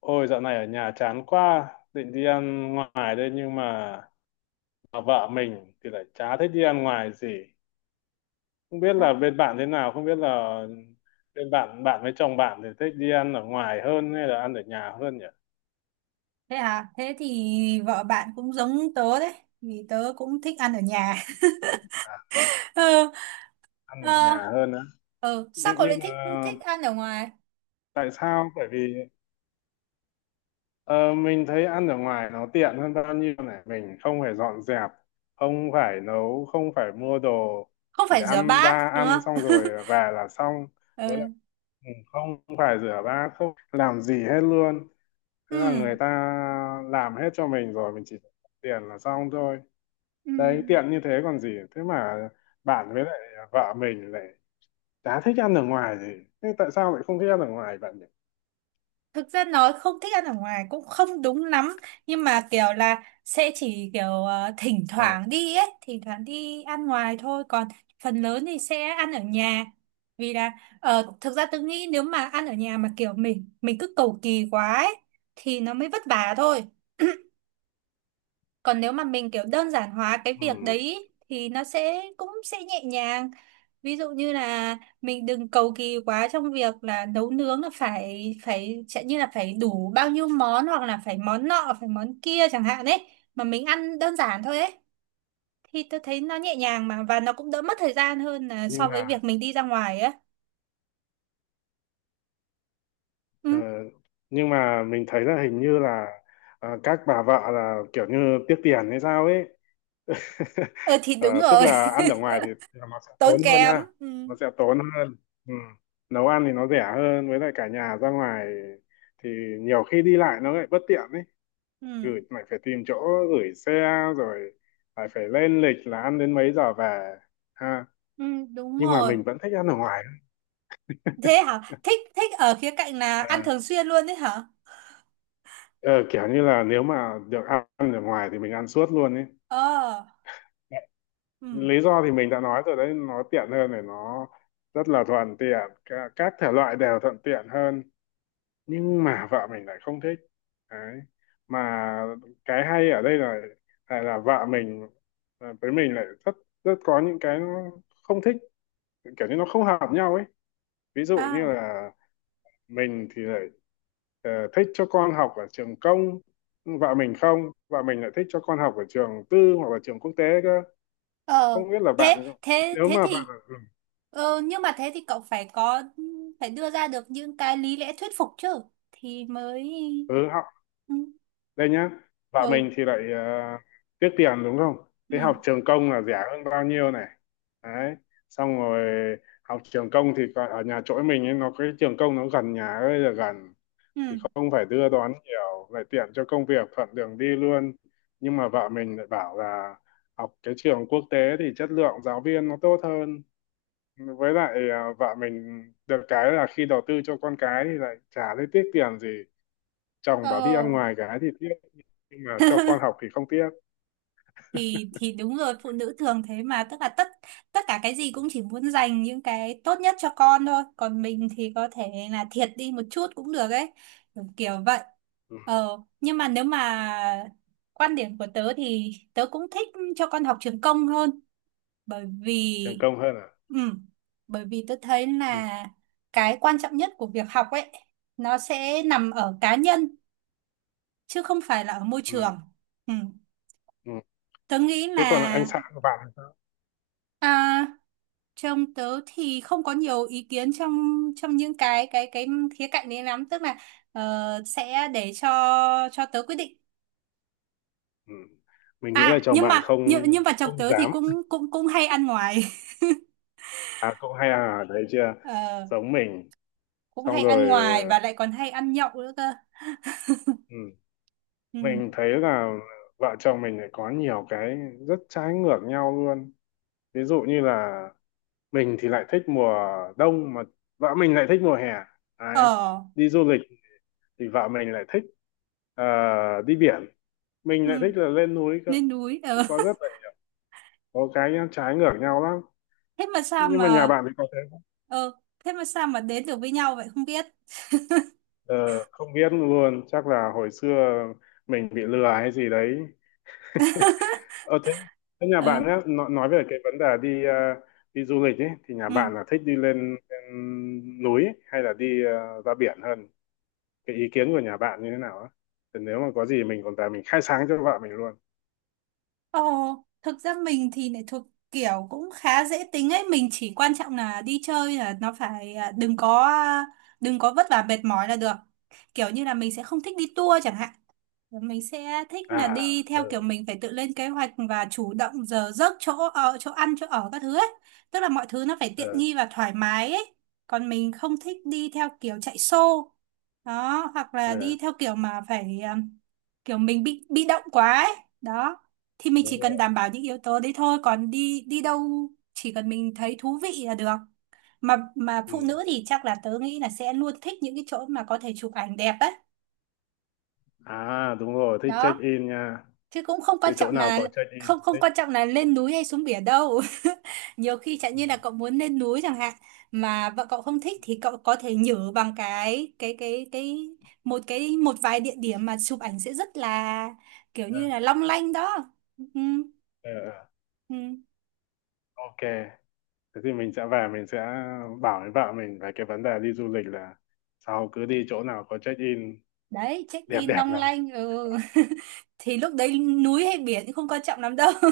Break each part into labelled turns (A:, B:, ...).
A: Ôi dạo này ở nhà chán quá, định đi ăn ngoài đây nhưng mà vợ mình thì lại chả thích đi ăn ngoài gì. Không biết
B: À.
A: là bên bạn thế nào, không biết là bên bạn bạn với chồng bạn thì thích đi ăn ở ngoài hơn hay là ăn ở nhà hơn nhỉ?
B: Thế à? Thế thì vợ bạn cũng giống tớ đấy, vì tớ cũng thích ăn ở nhà.
A: À,
B: ờ,
A: ăn ở
B: ờ,
A: nhà hơn á.
B: ờ, Sao
A: Nhưng
B: cậu lại
A: nhưng mà
B: thích thích ăn ở ngoài?
A: tại sao? Bởi vì ờ, mình thấy ăn ở ngoài nó tiện hơn bao nhiêu này, mình không phải dọn dẹp, không phải nấu, không phải mua đồ,
B: Không
A: chỉ
B: phải rửa
A: ăn
B: bát
A: ra
B: đúng
A: ăn xong
B: không?
A: rồi về là xong với.
B: Ừ.
A: Ừ, không phải rửa bát không làm gì hết luôn, tức là
B: Ừ.
A: người ta làm hết cho mình rồi mình chỉ tiền là xong thôi,
B: Ừ.
A: đấy tiện như thế còn gì. Thế mà bạn với lại vợ mình lại chả thích ăn ở ngoài gì. Thế tại sao lại không thích ăn ở ngoài bạn nhỉ?
B: Thực ra nói không thích ăn ở ngoài cũng không đúng lắm, nhưng mà kiểu là sẽ chỉ kiểu thỉnh
A: À,
B: thoảng đi ấy thỉnh thoảng đi ăn ngoài thôi, còn phần lớn thì sẽ ăn ở nhà. Vì là thực ra tôi nghĩ nếu mà ăn ở nhà mà kiểu mình cứ cầu kỳ quá ấy, thì nó mới vất vả thôi. Còn nếu mà mình kiểu đơn giản hóa cái
A: ừ.
B: việc đấy ý, thì nó sẽ cũng sẽ nhẹ nhàng. Ví dụ như là mình đừng cầu kỳ quá trong việc là nấu nướng, là phải phải chẳng như là phải đủ bao nhiêu món hoặc là phải món nọ phải món kia chẳng hạn ấy, mà mình ăn đơn giản thôi ấy, thì tôi thấy nó nhẹ nhàng mà, và nó cũng đỡ mất thời gian hơn là
A: Nhưng
B: so với
A: mà
B: việc mình đi ra ngoài á.
A: ờ,
B: Ừ.
A: nhưng mà mình thấy là hình như là các bà vợ là kiểu như tiếc tiền hay sao ấy.
B: Ờ thì
A: Ờ,
B: đúng
A: tức
B: rồi.
A: là ăn ở ngoài thì nó sẽ
B: Tốn
A: tốn hơn
B: kém.
A: ha,
B: Ừ.
A: nó sẽ tốn hơn, ừ. Nấu ăn thì nó rẻ hơn, với lại cả nhà ra ngoài thì nhiều khi đi lại nó lại bất tiện ấy,
B: Ừ.
A: gửi lại phải tìm chỗ gửi xe, rồi lại phải lên lịch là ăn đến mấy giờ về, ha.
B: Ừ, đúng
A: Nhưng mà
B: rồi.
A: mình vẫn thích ăn ở ngoài.
B: Thế hả? Thích thích ở khía cạnh là ăn
A: À,
B: thường xuyên luôn đấy hả?
A: ờ, kiểu như là nếu mà được ăn ăn ở ngoài thì mình ăn suốt luôn ấy.
B: Ờ. Ừ.
A: Lý do thì mình đã nói rồi đấy, nó tiện hơn này, nó rất là thuận tiện. Cả- các thể loại đều thuận tiện hơn, nhưng mà vợ mình lại không thích, đấy. Mà cái hay ở đây là là vợ mình, à, với mình lại rất rất có những cái nó không thích, kiểu như nó không hợp nhau ấy. Ví dụ như
B: À.
A: là mình thì lại thích cho con học ở trường công, vợ mình không vợ mình lại thích cho con học ở trường tư hoặc là trường quốc tế cơ.
B: Ờ.
A: Không biết là bạn,
B: thế thế
A: nếu
B: thế
A: mà bạn,
B: thì
A: ừ,
B: ờ, Nhưng mà thế thì cậu phải đưa ra được những cái lý lẽ thuyết phục chứ, thì mới.
A: ừ, họ.
B: Ừ.
A: Đây nhá, vợ
B: Ừ.
A: mình thì lại uh, tiếc tiền đúng không,
B: Ừ.
A: thế học trường công là rẻ hơn bao nhiêu này, đấy, xong rồi. Học trường công thì còn ở nhà chỗ mình ấy, nó cái trường công nó gần nhà ấy, là gần thì
B: Ừ.
A: không phải đưa đón nhiều, lại tiện cho công việc, thuận đường đi luôn. Nhưng mà vợ mình lại bảo là học cái trường quốc tế thì chất lượng giáo viên nó tốt hơn, với lại à, vợ mình được cái là khi đầu tư cho con cái thì lại chả thấy tiếc tiền gì. Chồng bảo đi
B: ờ
A: ăn ngoài cái thì tiếc, nhưng mà cho con học thì không tiếc.
B: thì thì đúng rồi, phụ nữ thường thế mà, tức là tất tất cả cái gì cũng chỉ muốn dành những cái tốt nhất cho con thôi, còn mình thì có thể là thiệt đi một chút cũng được ấy, kiểu vậy.
A: Ừ,
B: Nhưng mà nếu mà quan điểm của tớ thì tớ cũng thích cho con học trường công hơn, bởi
A: thành
B: vì
A: công hơn à.
B: ừ, tớ thấy
A: Ừ,
B: là cái quan trọng nhất của việc học ấy, nó sẽ nằm ở cá nhân chứ không phải là ở môi
A: ừ,
B: trường. Ừ.
A: ừ.
B: Tớ nghĩ
A: Thế còn anh
B: là
A: xã của bạn thì sao?
B: à, trong tớ thì không có nhiều ý kiến trong trong những cái khía cạnh đấy lắm, tức là ờ, sẽ để cho tớ quyết định.
A: Ừ. Mình nghĩ là
B: À,
A: chồng
B: nhưng
A: bạn
B: mà
A: không,
B: nhưng nhưng mà chồng
A: không
B: tớ thì
A: dám
B: cũng cũng cũng hay ăn ngoài.
A: à, cậu hay à đấy, chưa,
B: Ờ,
A: giống mình.
B: cũng
A: Xong
B: hay
A: rồi,
B: ăn ngoài và lại còn hay ăn nhậu nữa cơ.
A: ừ.
B: Ừ.
A: Mình thấy là vợ chồng mình lại có nhiều cái rất trái ngược nhau luôn. Ví dụ như là mình thì lại thích mùa đông, mà vợ mình lại thích mùa hè, đấy.
B: Ở.
A: Đi du lịch thì vợ mình lại thích ờ, đi biển, mình
B: Ừ.
A: lại thích là lên núi cơ.
B: Lên núi.
A: Thì
B: Ờ.
A: có rất là, có cái nhá, trái ngược nhau lắm.
B: thế mà sao
A: Nhưng mà nhà
B: mà
A: bạn thì có thế không?
B: ờ Thế mà sao mà đến được với nhau vậy không biết.
A: Ờ, không biết luôn, chắc là hồi xưa mình bị lừa hay gì đấy. Ờ thế, thế nhà
B: Ờ.
A: bạn nhá, nói về cái vấn đề đi đi du lịch ấy thì nhà
B: Ừ.
A: bạn là thích đi lên, lên núi ấy, hay là đi ra biển hơn? Cái ý kiến của nhà bạn như thế nào á, thì nếu mà có gì mình còn tài mình khai sáng cho vợ mình luôn.
B: Ồ, thực ra mình thì lại thuộc kiểu cũng khá dễ tính ấy, mình chỉ quan trọng là đi chơi là nó phải đừng có vất vả mệt mỏi là được. Kiểu như là mình sẽ không thích đi tour chẳng hạn, mình sẽ thích
A: À,
B: là đi
A: ờ,
B: theo kiểu mình phải tự lên kế hoạch và chủ động giờ giấc, chỗ ở, chỗ ăn, chỗ ở các thứ ấy, tức là mọi thứ nó phải tiện
A: ờ,
B: nghi và thoải mái ấy, còn mình không thích đi theo kiểu chạy xô đó, hoặc là
A: ờ,
B: đi theo kiểu mà phải kiểu mình bị động quá ấy, đó. Thì mình chỉ
A: đúng
B: cần
A: rồi,
B: đảm bảo những yếu tố đấy thôi, còn đi đi đâu chỉ cần mình thấy thú vị là được. Mà phụ
A: ừ.
B: nữ thì chắc là tớ nghĩ là sẽ luôn thích những cái chỗ mà có thể chụp ảnh đẹp ấy,
A: À đúng rồi, thích check
B: đó,
A: in nha,
B: chứ cũng không quan
A: cứ chỗ
B: trọng
A: nào
B: là
A: có check in
B: không không
A: thích,
B: quan trọng là lên núi hay xuống biển đâu. Nhiều khi chẳng
A: ừ.
B: như là cậu muốn lên núi chẳng hạn, mà vợ cậu không thích, thì cậu có thể nhử bằng cái một cái, một vài địa điểm mà chụp ảnh sẽ rất là kiểu
A: Ờ,
B: như là long lanh đó. Ừ.
A: ờ, ờ.
B: Ừ.
A: Ok, thế thì mình sẽ về mình sẽ bảo với vợ mình về cái vấn đề đi du lịch là sau cứ đi chỗ nào có check in
B: Đấy, check
A: đẹp,
B: in
A: đẹp
B: long
A: lắm.
B: lanh. Ừ. Thì lúc đấy núi hay biển cũng không quan trọng lắm đâu.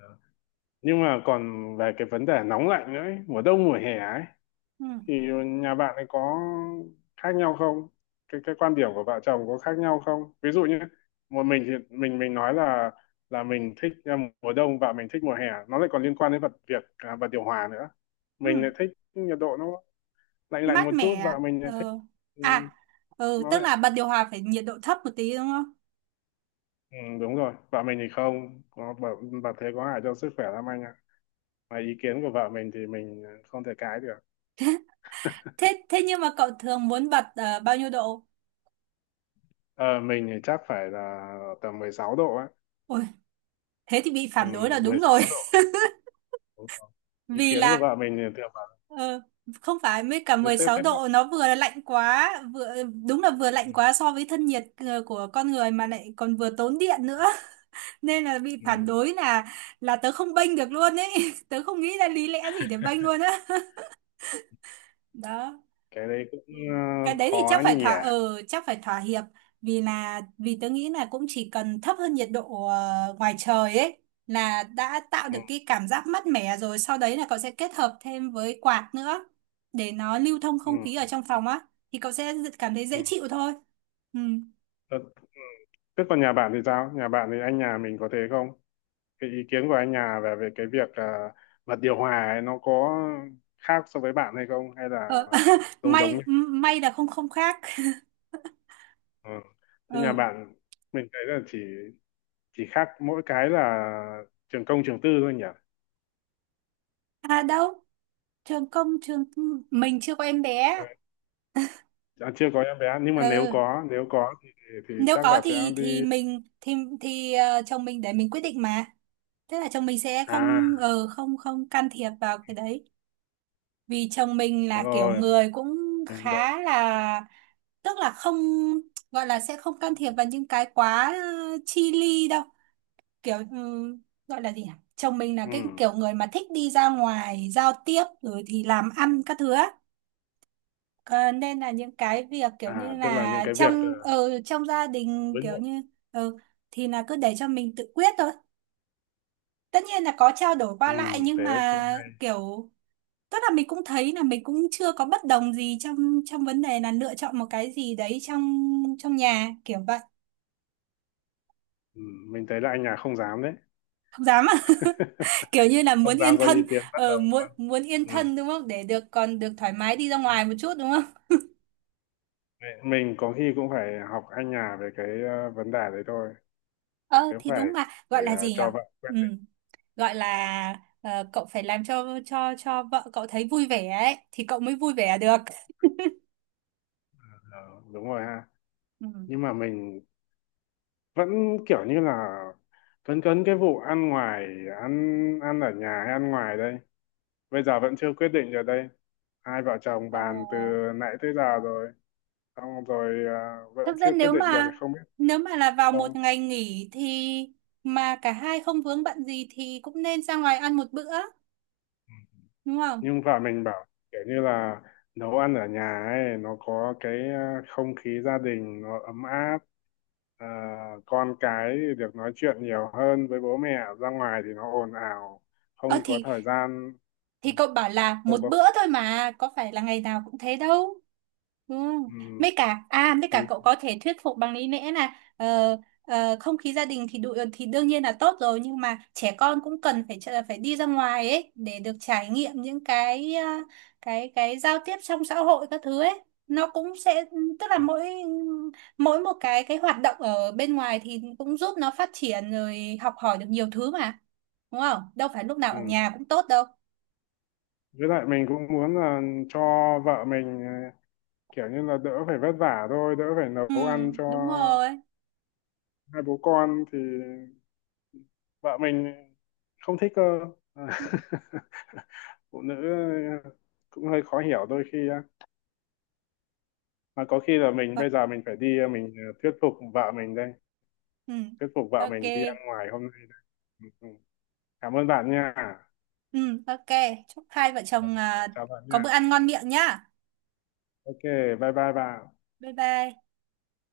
A: Ờ. Nhưng mà còn về cái vấn đề nóng lạnh nữa ấy, mùa đông mùa hè ấy,
B: Ừ.
A: thì nhà bạn ấy có khác nhau không, cái cái quan điểm của vợ chồng có khác nhau không? Ví dụ như một mình thì mình nói là mình thích à, mùa đông và mình thích mùa hè, nó lại còn liên quan đến vật việc à, và điều hòa nữa.
B: Ừ.
A: Mình lại thích nhiệt độ nó lạnh lạnh
B: Mát
A: một chút
B: mẻ.
A: và mình lại thích,
B: Ừ.
A: ừ,
B: À. Ừ,
A: nó
B: tức
A: lại,
B: là bật điều hòa phải nhiệt độ thấp một tí đúng không?
A: ừ, đúng rồi. Vợ mình thì không có vợ thế có hại cho sức khỏe lắm anh ạ, mà ý kiến của vợ mình thì mình không thể cãi được.
B: Thế thế nhưng mà cậu thường muốn bật bao nhiêu độ?
A: Ờ, mình thì chắc phải là tầm 16 độ á.
B: Ôi, thế thì bị
A: Ừ,
B: phản đối là đúng rồi.
A: 16 độ. Đúng rồi. Ý
B: Vì
A: kiến của
B: là
A: vợ mình thì theo bà,
B: ờ, không phải mới cả
A: cứ
B: mười
A: thế
B: sáu
A: thế bạn,
B: độ nó vừa là lạnh quá, vừa đúng là vừa
A: ừ.
B: lạnh quá so với thân nhiệt của con người mà lại còn vừa tốn điện nữa.
A: À,
B: Nên là bị
A: ừ.
B: phản đối là tớ không bênh được luôn ấy. Tớ không nghĩ ra lý lẽ gì để bênh luôn á. Đó.
A: Cái đấy cũng
B: Ừ. Cái đấy thì
A: khó nhỉ.
B: chắc phải thỏa hiệp, vì là vì tớ nghĩ là cũng chỉ cần thấp hơn nhiệt độ ngoài trời ấy là đã tạo
A: Ừ.
B: được cái cảm giác mát mẻ rồi, sau đấy là cậu sẽ kết hợp thêm với quạt nữa để nó lưu thông
A: Ừ.
B: không khí ở trong phòng á, thì cậu sẽ cảm thấy
A: Ừ.
B: dễ chịu thôi. Ừ.
A: Ờ, thế còn nhà bạn thì sao, nhà bạn thì anh nhà mình có thế không, cái ý kiến của anh nhà về về cái việc bật điều hòa ấy, nó có khác so với bạn hay không, hay là
B: ờ,
A: giống, giống
B: may
A: nhau,
B: may là không không khác.
A: ừ. Thế nhà
B: Ừ.
A: bạn, mình thấy là chỉ khác mỗi cái là trường công trường tư thôi nhỉ.
B: À đâu, trường công trường mình chưa có em
A: Ừ,
B: bé.
A: à, chưa có em bé nhưng mà nếu
B: Ừ.
A: có, nếu có thì
B: Nếu
A: chắc
B: có
A: là sẽ
B: thì
A: đi.
B: thì mình chồng mình để mình quyết định mà. Thế là chồng mình sẽ
A: À,
B: không ờ, không không can thiệp vào cái đấy. Vì chồng mình
A: đúng
B: là kiểu
A: rồi.
B: người cũng
A: Đội,
B: khá là, tức là không, gọi là sẽ không can thiệp vào những cái quá chi ly đâu. Kiểu gọi là gì nhỉ? Chồng mình là
A: ừ.
B: cái kiểu người mà thích đi ra ngoài giao tiếp rồi thì làm ăn các thứ á. Ờ, Nên là những cái việc kiểu
A: À,
B: như
A: tức là những
B: là
A: cái việc
B: trong gia đình
A: với
B: kiểu
A: nội.
B: như ờ, thì là cứ để cho mình tự quyết thôi, tất nhiên là có trao đổi qua
A: Ừ,
B: lại nhưng
A: thế cũng
B: mà
A: hay.
B: kiểu, tức là mình cũng thấy là mình cũng chưa có bất đồng gì trong trong vấn đề là lựa chọn một cái gì đấy trong trong nhà kiểu vậy.
A: Ừ, mình thấy là anh nhà không dám đấy.
B: Không dám à? Kiểu như là
A: Không
B: muốn
A: dám
B: yên
A: có ý
B: thân.
A: kiến bất đồng
B: Muốn
A: luôn.
B: muốn yên
A: Ừ.
B: thân đúng không, để được còn được thoải mái đi ra
A: Ừ.
B: ngoài một chút đúng không?
A: Mình có khi cũng phải học anh nhà về cái vấn đề đấy thôi.
B: Ờ
A: Cứ
B: thì
A: phải
B: đúng mà, gọi là gì nhở.
A: cho vợ quyết
B: Ừ.
A: định.
B: Gọi là cậu phải làm cho vợ cậu thấy vui vẻ ấy thì cậu mới vui vẻ được.
A: Ờ, đúng rồi ha.
B: Ừ.
A: Nhưng mà mình vẫn kiểu như là cấn, cấn cái vụ ăn ngoài, ăn ăn ở nhà hay ăn ngoài đây, bây giờ vẫn chưa quyết định được đây, hai vợ chồng
B: Ờ,
A: bàn từ nãy tới giờ rồi, xong rồi à, vẫn
B: thực ra
A: chưa quyết
B: nếu
A: định được,
B: mà
A: không biết.
B: là vào một
A: Không,
B: ngày nghỉ thì mà cả hai không vướng bận gì thì cũng nên ra ngoài ăn một bữa, đúng không?
A: nhưng vợ mình bảo kiểu như là nấu ăn ở nhà ấy nó có cái à, không khí gia đình nó ấm áp, à, con cái thì được nói chuyện nhiều hơn với bố mẹ, ra ngoài thì nó ồn ào,
B: Ờ
A: không có
B: thì
A: thời gian.
B: cậu bảo là một
A: Không có,
B: bữa thôi mà, có phải là ngày nào cũng thế đâu. Ừ.
A: ừ,
B: Mấy cả
A: thì,
B: cậu có thể thuyết phục bằng lý lẽ là không khí gia đình thì đủ thì đương nhiên là tốt rồi, nhưng mà trẻ con cũng cần phải phải đi ra ngoài ấy để được trải nghiệm những cái ờ, cái giao tiếp trong xã hội các thứ ấy, nó cũng sẽ tức là mỗi mỗi một cái hoạt động ở bên ngoài thì cũng giúp nó phát triển rồi học hỏi được nhiều thứ mà, đúng không, đâu phải lúc nào ở
A: ừ.
B: nhà cũng tốt đâu.
A: Với lại mình cũng muốn là cho vợ mình kiểu như là đỡ phải vất vả thôi, đỡ phải
B: Ừ,
A: nấu ăn cho
B: đúng rồi.
A: hai bố con thì vợ mình không thích cơ.
B: Ừ.
A: Phụ nữ ờ, cũng hơi khó hiểu đôi khi á, mà có khi là mình
B: Vậy.
A: bây giờ mình phải đi mình thuyết phục vợ mình đây,
B: Ừ.
A: thuyết phục vợ
B: Ok.
A: mình đi ăn ngoài hôm nay đây. Ừ, ừ. Cảm ơn bạn nha.
B: Ừ, ok. Chúc hai vợ
A: Ừ,
B: chồng
A: chào bạn
B: có
A: nha,
B: bữa ăn ngon miệng nhá.
A: ok, bye bye bạn.
B: Bye bye.